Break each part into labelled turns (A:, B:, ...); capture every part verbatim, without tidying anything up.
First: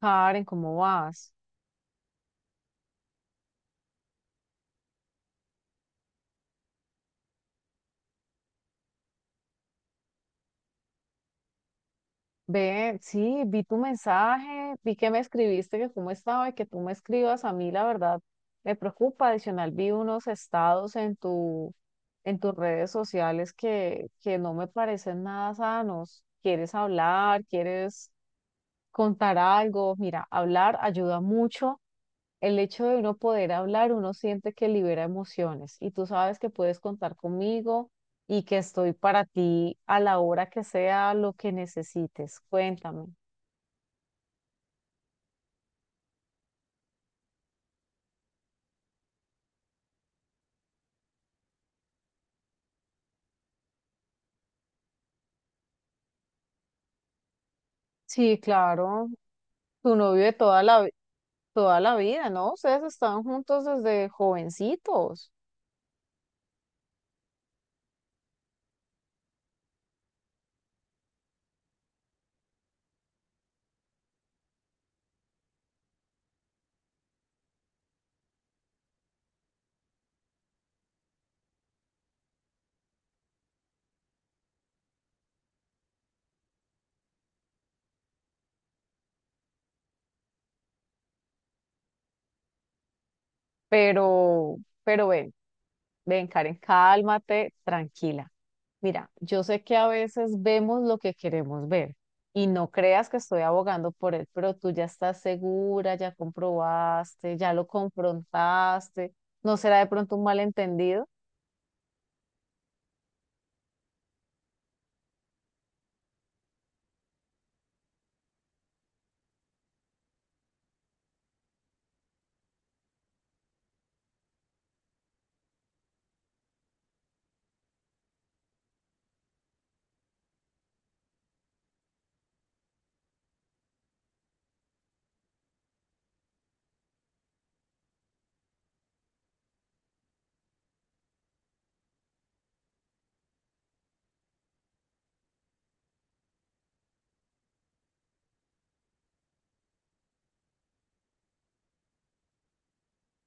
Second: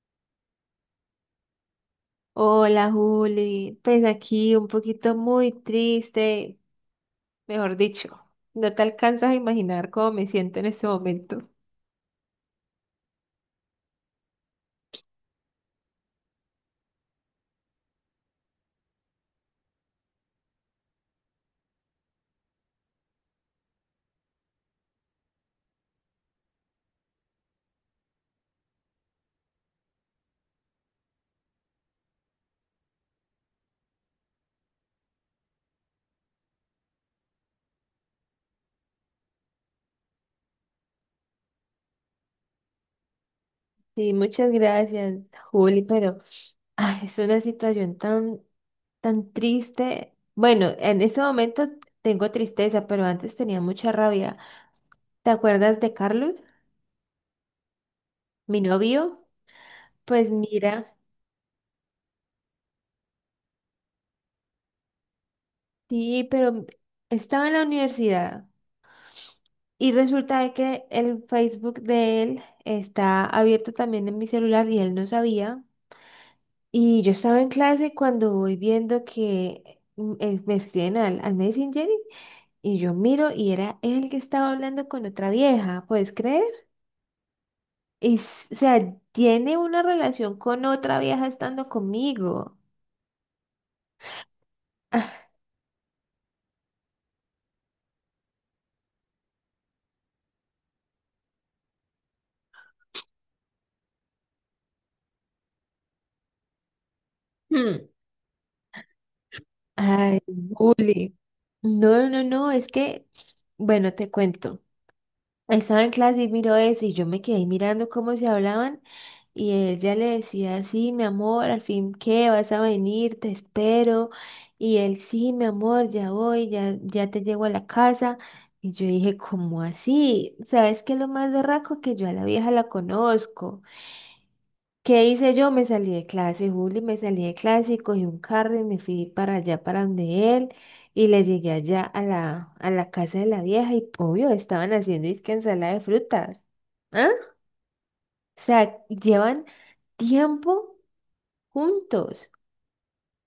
A: Karen, ¿cómo vas?
B: Hola Juli, pues aquí un poquito muy triste, mejor dicho, no te alcanzas a imaginar cómo me siento en este momento.
A: Ve, sí, vi tu mensaje, vi que me escribiste, que cómo estaba y que tú me escribas. A mí, la verdad, me preocupa. Adicional, vi unos estados en tu, en tus redes sociales que, que no me parecen nada sanos. ¿Quieres hablar? ¿Quieres contar algo? Mira, hablar ayuda mucho. El hecho de uno poder hablar, uno siente que libera emociones y tú sabes que puedes contar conmigo y que estoy para ti a la hora que sea lo que necesites. Cuéntame.
B: Sí, muchas gracias Juli, pero ay, es una situación tan, tan triste. Bueno, en este momento tengo tristeza, pero antes tenía mucha rabia. ¿Te acuerdas de Carlos,
A: Sí,
B: mi
A: claro,
B: novio?
A: tu novio
B: Pues
A: de toda la, vi-
B: mira,
A: toda la vida, ¿no? Ustedes estaban juntos desde jovencitos,
B: sí, pero estaba en la universidad. Y resulta de que el Facebook de él está abierto también en mi celular y él no sabía. Y yo estaba en clase cuando voy viendo que mm, eh, me escriben al, al Messenger y yo miro y era él que estaba hablando con otra vieja, ¿puedes creer? Y, s- o sea, tiene una relación con otra vieja estando conmigo.
A: pero, pero
B: Ah.
A: ven, ven, Karen, cálmate, tranquila. Mira, yo sé que a veces vemos lo que queremos ver y no creas que estoy abogando por él, pero tú ya estás segura, ya comprobaste, ya lo
B: Hmm.
A: confrontaste, ¿no será de pronto
B: Ay,
A: un malentendido?
B: bully. No, no, no, es que, bueno, te cuento. Estaba en clase y miró eso y yo me quedé mirando cómo se hablaban y ella le decía, sí, mi amor, al fin qué, vas a venir, te espero. Y él, sí, mi amor, ya voy, ya, ya te llego a la casa. Y yo dije, ¿cómo así? ¿Sabes qué es lo más berraco? Que yo a la vieja la conozco. ¿Qué hice yo? Me salí de clase, Juli, me salí de clase y cogí un carro y me fui para allá, para donde él, y le llegué allá a la, a la casa de la vieja y obvio, estaban haciendo disque ensalada de frutas. ¿Ah? O sea, llevan tiempo juntos.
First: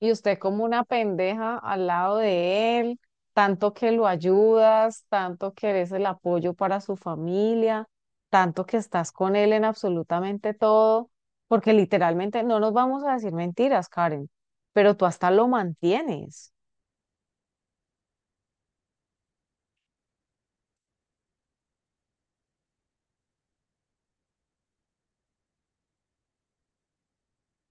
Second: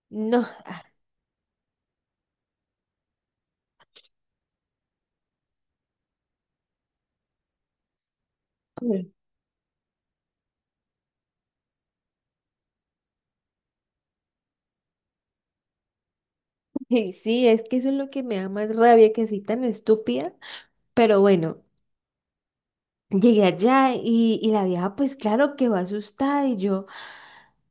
A: Y usted
B: No,
A: como una pendeja al lado de él, tanto que lo ayudas, tanto que eres el apoyo para su familia, tanto que estás
B: ay,
A: con él en absolutamente todo, porque literalmente no nos vamos a decir mentiras, Karen, pero tú hasta lo mantienes.
B: sí, es que eso es lo que me da más rabia, que soy tan estúpida, pero bueno. Llegué allá y, y la vieja, pues claro, quedó asustada y yo, o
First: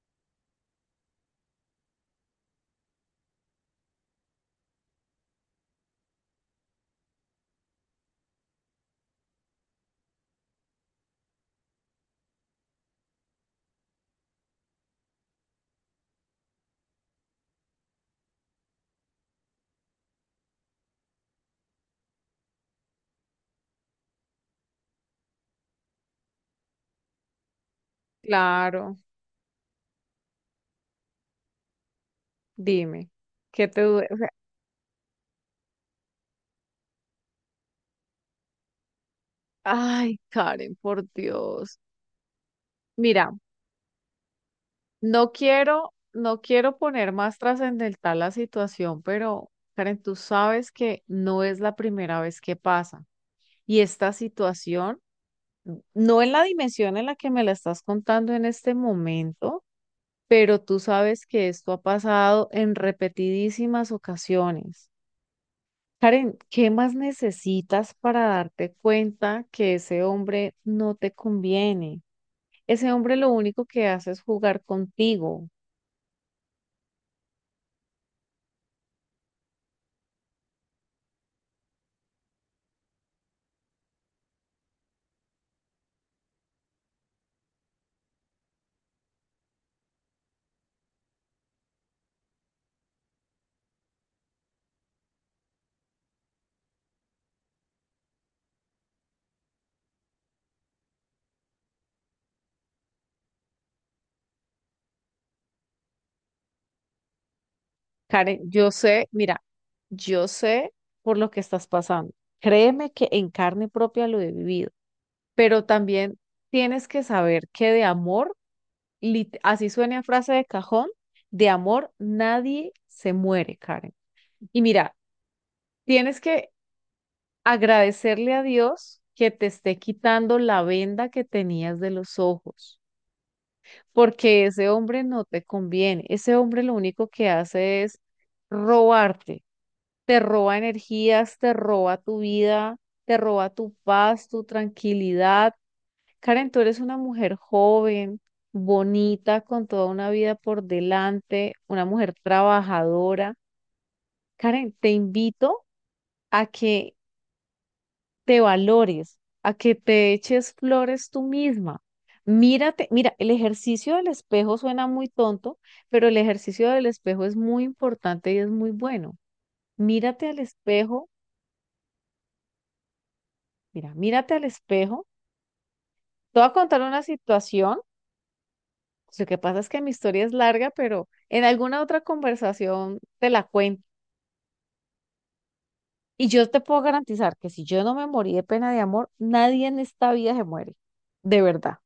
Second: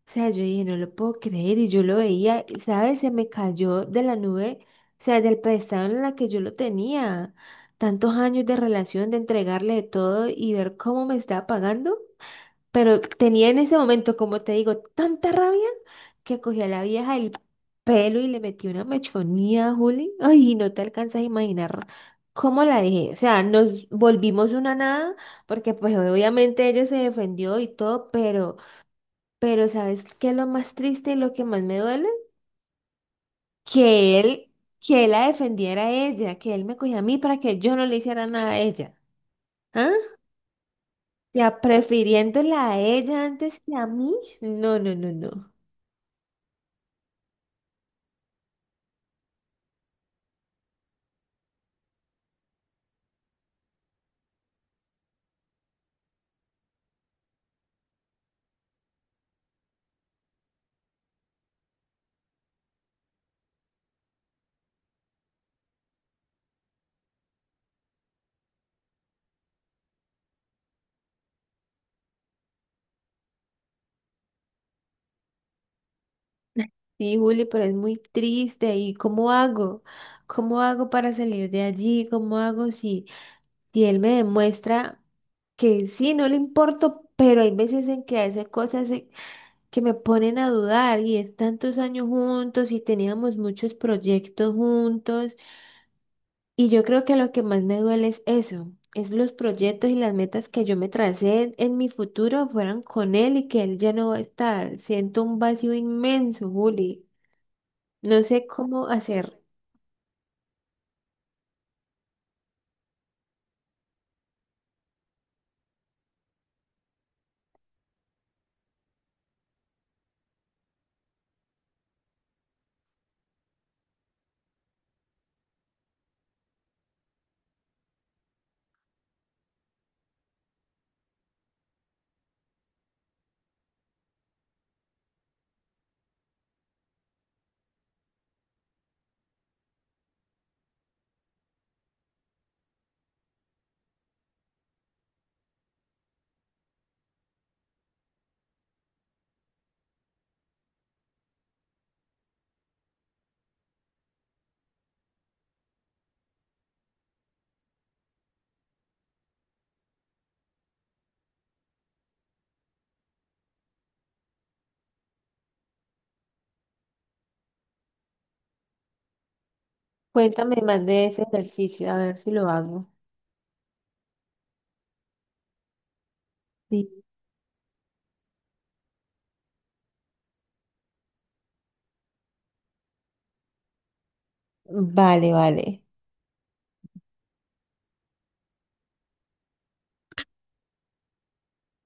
B: sea, yo dije, no lo puedo creer y yo lo veía, y, ¿sabes? Se me cayó de la nube, o sea, del pedestal en la que yo lo tenía, tantos años de relación, de entregarle de todo y ver cómo me estaba pagando. Pero tenía en ese momento, como te digo, tanta rabia que cogí a la vieja del pelo y le metí una mechonía a Juli. Ay, no te alcanzas a imaginar cómo la dejé. O sea, nos volvimos una nada, porque pues obviamente ella se defendió y todo, pero,
A: Claro,
B: pero ¿sabes qué es lo más triste y lo que más me duele?
A: dime, ¿qué te duele? O
B: Que
A: sea,
B: él, que él la defendiera a ella, que él me cogía a mí para que yo no le hiciera nada a ella. ¿Ah?
A: ay, Karen, por
B: Ya
A: Dios.
B: prefiriéndola a ella
A: Mira,
B: antes que a mí. No, no, no,
A: no
B: no.
A: quiero, no quiero poner más trascendental la situación, pero Karen, tú sabes que no es la primera vez que pasa. Y esta situación, no en la dimensión en la que me la estás contando en este momento, pero tú sabes que esto ha pasado en repetidísimas ocasiones. Karen, ¿qué más necesitas para darte cuenta que ese hombre no te conviene? Ese hombre lo único que hace es jugar contigo.
B: Sí, Juli, pero es muy triste. ¿Y cómo hago? ¿Cómo hago para salir de allí? ¿Cómo hago si, si él me demuestra que sí, no le importo, pero hay veces en que hace cosas en- que me ponen a dudar y es tantos años juntos y teníamos muchos proyectos juntos y yo creo que lo que más me duele es eso, es los proyectos y las metas que yo me tracé en, en mi futuro fueran con él y que él ya no va a estar. Siento un vacío inmenso, Juli. No
A: Karen,
B: sé
A: yo
B: cómo
A: sé,
B: hacer.
A: mira, yo sé por lo que estás pasando. Créeme que en carne propia lo he vivido, pero también tienes que saber que de amor, lit- así suena a frase de cajón, de amor nadie se muere, Karen. Y mira, tienes que agradecerle a Dios que te esté quitando la venda que tenías de los ojos, porque ese hombre no te conviene. Ese hombre lo único que hace es robarte, te roba energías, te roba tu vida, te roba tu paz, tu tranquilidad. Karen, tú eres una mujer joven, bonita, con toda una vida por delante, una mujer trabajadora. Karen, te invito a que te valores, a que te eches flores tú misma. Mírate, mira, el ejercicio del espejo suena muy tonto, pero el ejercicio del espejo es muy importante y es muy bueno. Mírate al
B: Cuéntame más de
A: espejo,
B: ese ejercicio, a ver si lo hago.
A: mira, mírate al espejo. Te voy a contar
B: Sí.
A: una situación. Lo que pasa es que mi historia es larga, pero en alguna otra conversación te la cuento.
B: Vale, vale.
A: Y yo te puedo garantizar que si yo no me morí de pena de amor, nadie en esta vida se muere, de verdad.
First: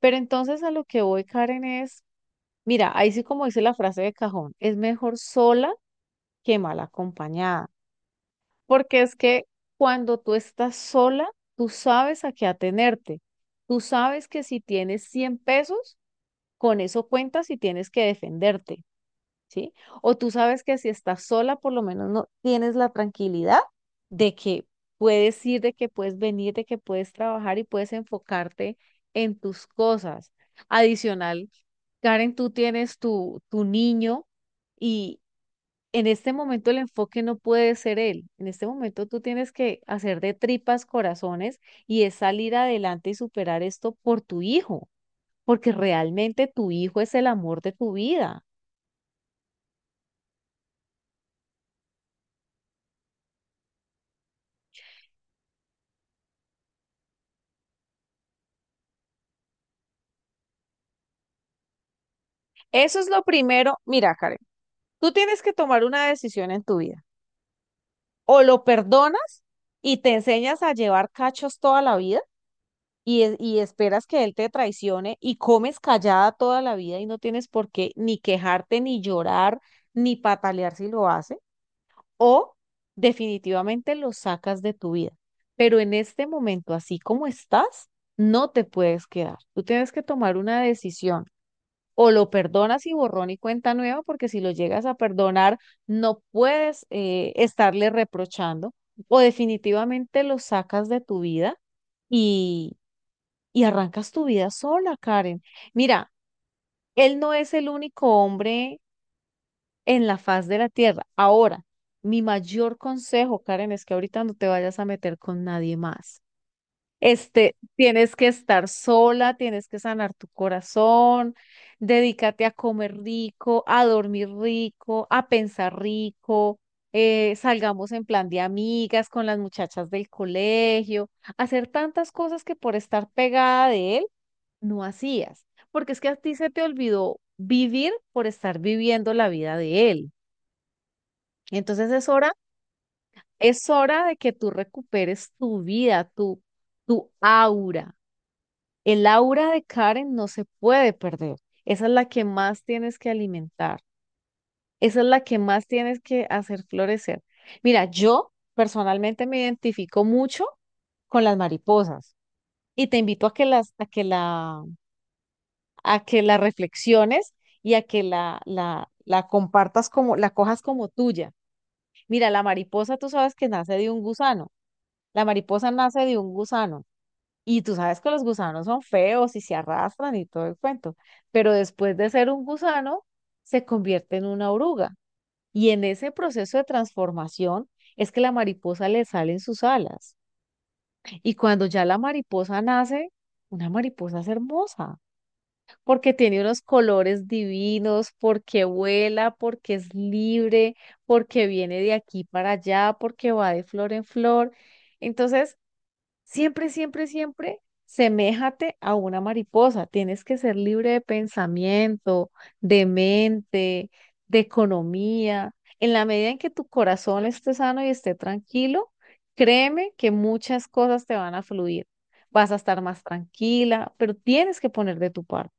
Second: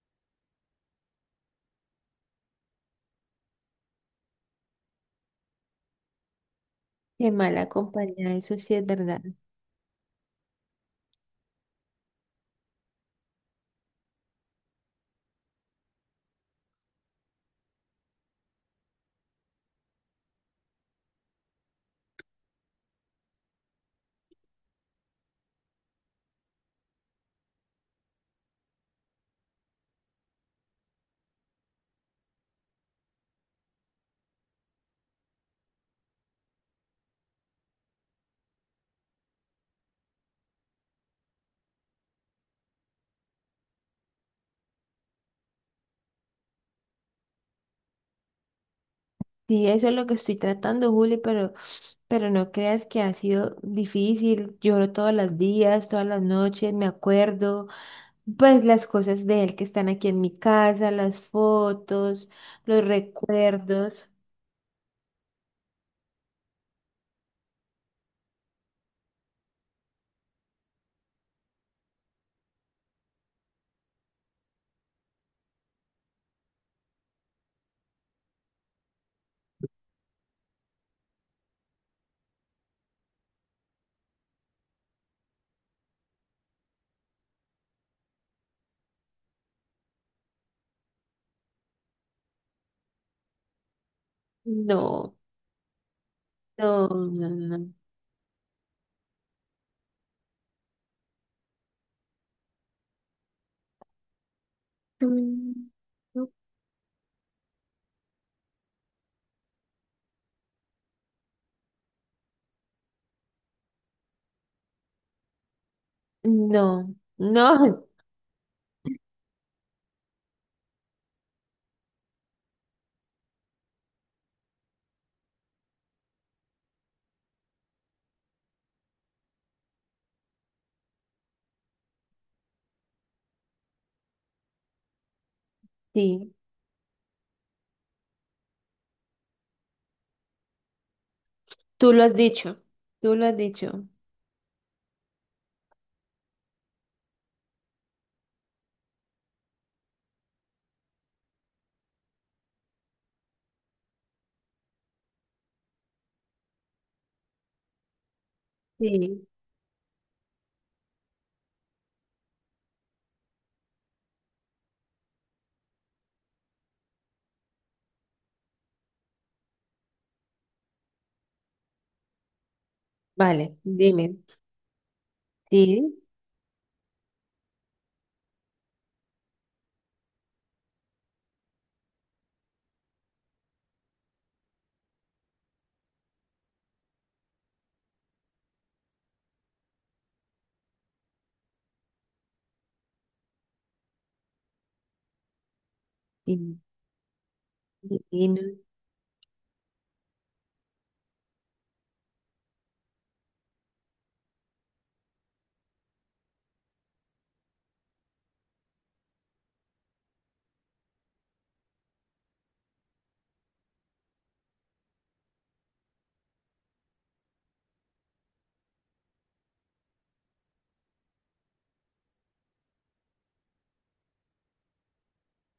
A: Pero entonces a lo que voy, Karen, es mira, ahí sí como dice la frase de cajón, es mejor sola que mal
B: Qué
A: acompañada,
B: mala compañía, eso sí es
A: porque es
B: verdad.
A: que cuando tú estás sola, tú sabes a qué atenerte. Tú sabes que si tienes cien pesos, con eso cuentas y tienes que defenderte, ¿sí? O tú sabes que si estás sola, por lo menos no tienes la tranquilidad de que puedes ir, de que puedes venir, de que puedes trabajar y puedes enfocarte en tus cosas. Adicional. Karen, tú tienes tu, tu niño y en este momento el enfoque no puede ser él. En este momento tú tienes que hacer de tripas corazones y es salir adelante y superar esto por tu hijo, porque realmente tu hijo es el amor de tu vida.
B: Sí, eso es lo que estoy tratando, Juli, pero, pero no creas que ha sido difícil. Lloro todos los días, todas las noches, me acuerdo. Pues las cosas de él que están aquí en mi casa, las fotos, los
A: Eso es lo primero.
B: recuerdos.
A: Mira, Karen, tú tienes que tomar una decisión en tu vida. O lo perdonas y te enseñas a llevar cachos toda la vida y, es- y esperas que él te traicione y comes callada toda la vida y no tienes por qué ni quejarte, ni llorar, ni patalear si lo hace, o definitivamente lo sacas de tu vida. Pero en este momento, así como estás, no te puedes quedar. Tú tienes que tomar una decisión. O lo perdonas y borrón y cuenta nueva, porque si lo llegas a
B: No,
A: perdonar, no puedes
B: no, no,
A: eh,
B: no.
A: estarle reprochando. O definitivamente lo sacas de tu vida y arrancas tu vida sola, Karen. Mira,
B: No.
A: él no es el único hombre en la faz de la tierra. Ahora, mi mayor consejo, Karen, es que ahorita no te vayas a meter con nadie más.
B: Mm. No,
A: Este,
B: no.
A: tienes que estar sola, tienes que sanar tu corazón, dedícate a comer rico, a dormir rico, a pensar rico, eh, salgamos en plan de amigas con las muchachas del colegio, hacer tantas cosas que por estar pegada de él no hacías, porque es que a
B: Sí.
A: ti se te olvidó vivir por estar viviendo la vida de él. Entonces
B: Tú lo
A: es
B: has
A: hora,
B: dicho, tú lo has
A: es
B: dicho.
A: hora de que tú recuperes tu vida, tu, tu aura. El aura de Karen no se puede perder. Esa es la que más tienes que alimentar. Esa es la que más tienes que hacer florecer. Mira, yo personalmente
B: Sí,
A: me identifico mucho con las mariposas y te invito a que las, a que la a que la reflexiones y a que la, la, la compartas como, la cojas como tuya. Mira, la mariposa tú sabes que
B: vale,
A: nace de un
B: dime.
A: gusano, la mariposa
B: Sí,
A: nace de un gusano y tú sabes que los gusanos son feos y se arrastran y todo el cuento, pero después de ser un gusano se convierte en una oruga y en ese proceso de transformación es que la mariposa le salen sus alas y cuando ya la mariposa nace, una mariposa es hermosa, porque tiene
B: sí,
A: unos colores divinos,
B: divino.
A: porque vuela, porque es libre, porque viene de aquí para allá, porque va de flor en flor. Entonces, siempre, siempre, siempre, seméjate a una mariposa. Tienes que ser libre de pensamiento, de mente, de economía. En la medida en que tu corazón esté sano y esté tranquilo, créeme que muchas cosas te van a fluir. Vas a estar más tranquila, pero tienes que poner de tu parte.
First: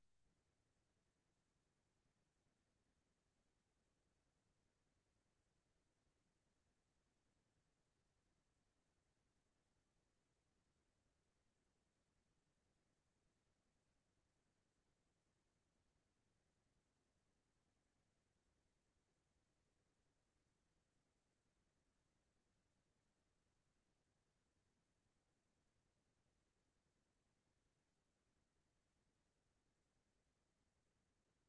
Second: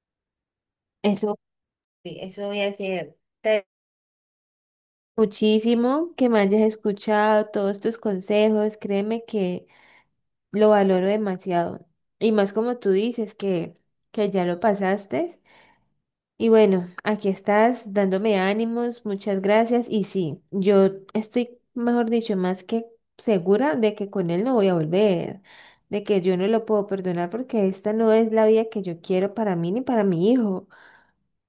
B: Eso, eso voy a hacer. Te- Muchísimo que me hayas escuchado todos tus consejos, créeme que lo valoro demasiado. Y más como tú dices que, que ya lo pasaste. Y bueno, aquí estás dándome ánimos, muchas gracias. Y sí, yo estoy, mejor dicho, más que segura de que con él no voy a volver, de que yo no lo puedo perdonar porque esta no es la vida que yo quiero para mí ni para mi hijo.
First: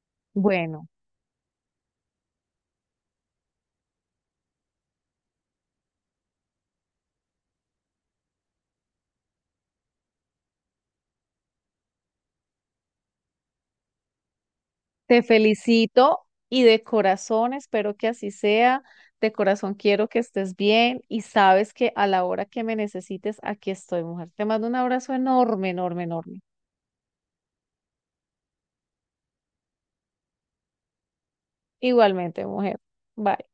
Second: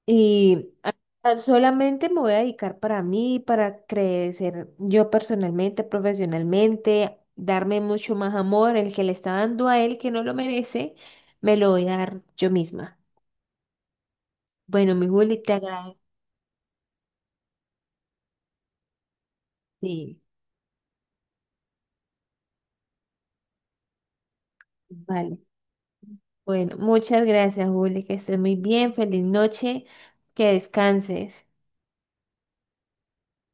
B: Y
A: Bueno,
B: a- a- Solamente me voy a dedicar para mí, para crecer yo personalmente, profesionalmente, darme mucho más amor, el que le está dando a él que no lo merece, me lo voy a dar yo misma. Bueno, mi
A: te
B: Juli, te agradezco.
A: felicito y de corazón espero que así sea. De corazón quiero que
B: Sí.
A: estés bien y sabes que a la hora que me necesites, aquí estoy, mujer. Te mando un abrazo
B: Vale.
A: enorme, enorme, enorme.
B: Bueno, muchas gracias, Juli, que estés muy bien, feliz noche, que descanses.
A: Igualmente, mujer. Bye.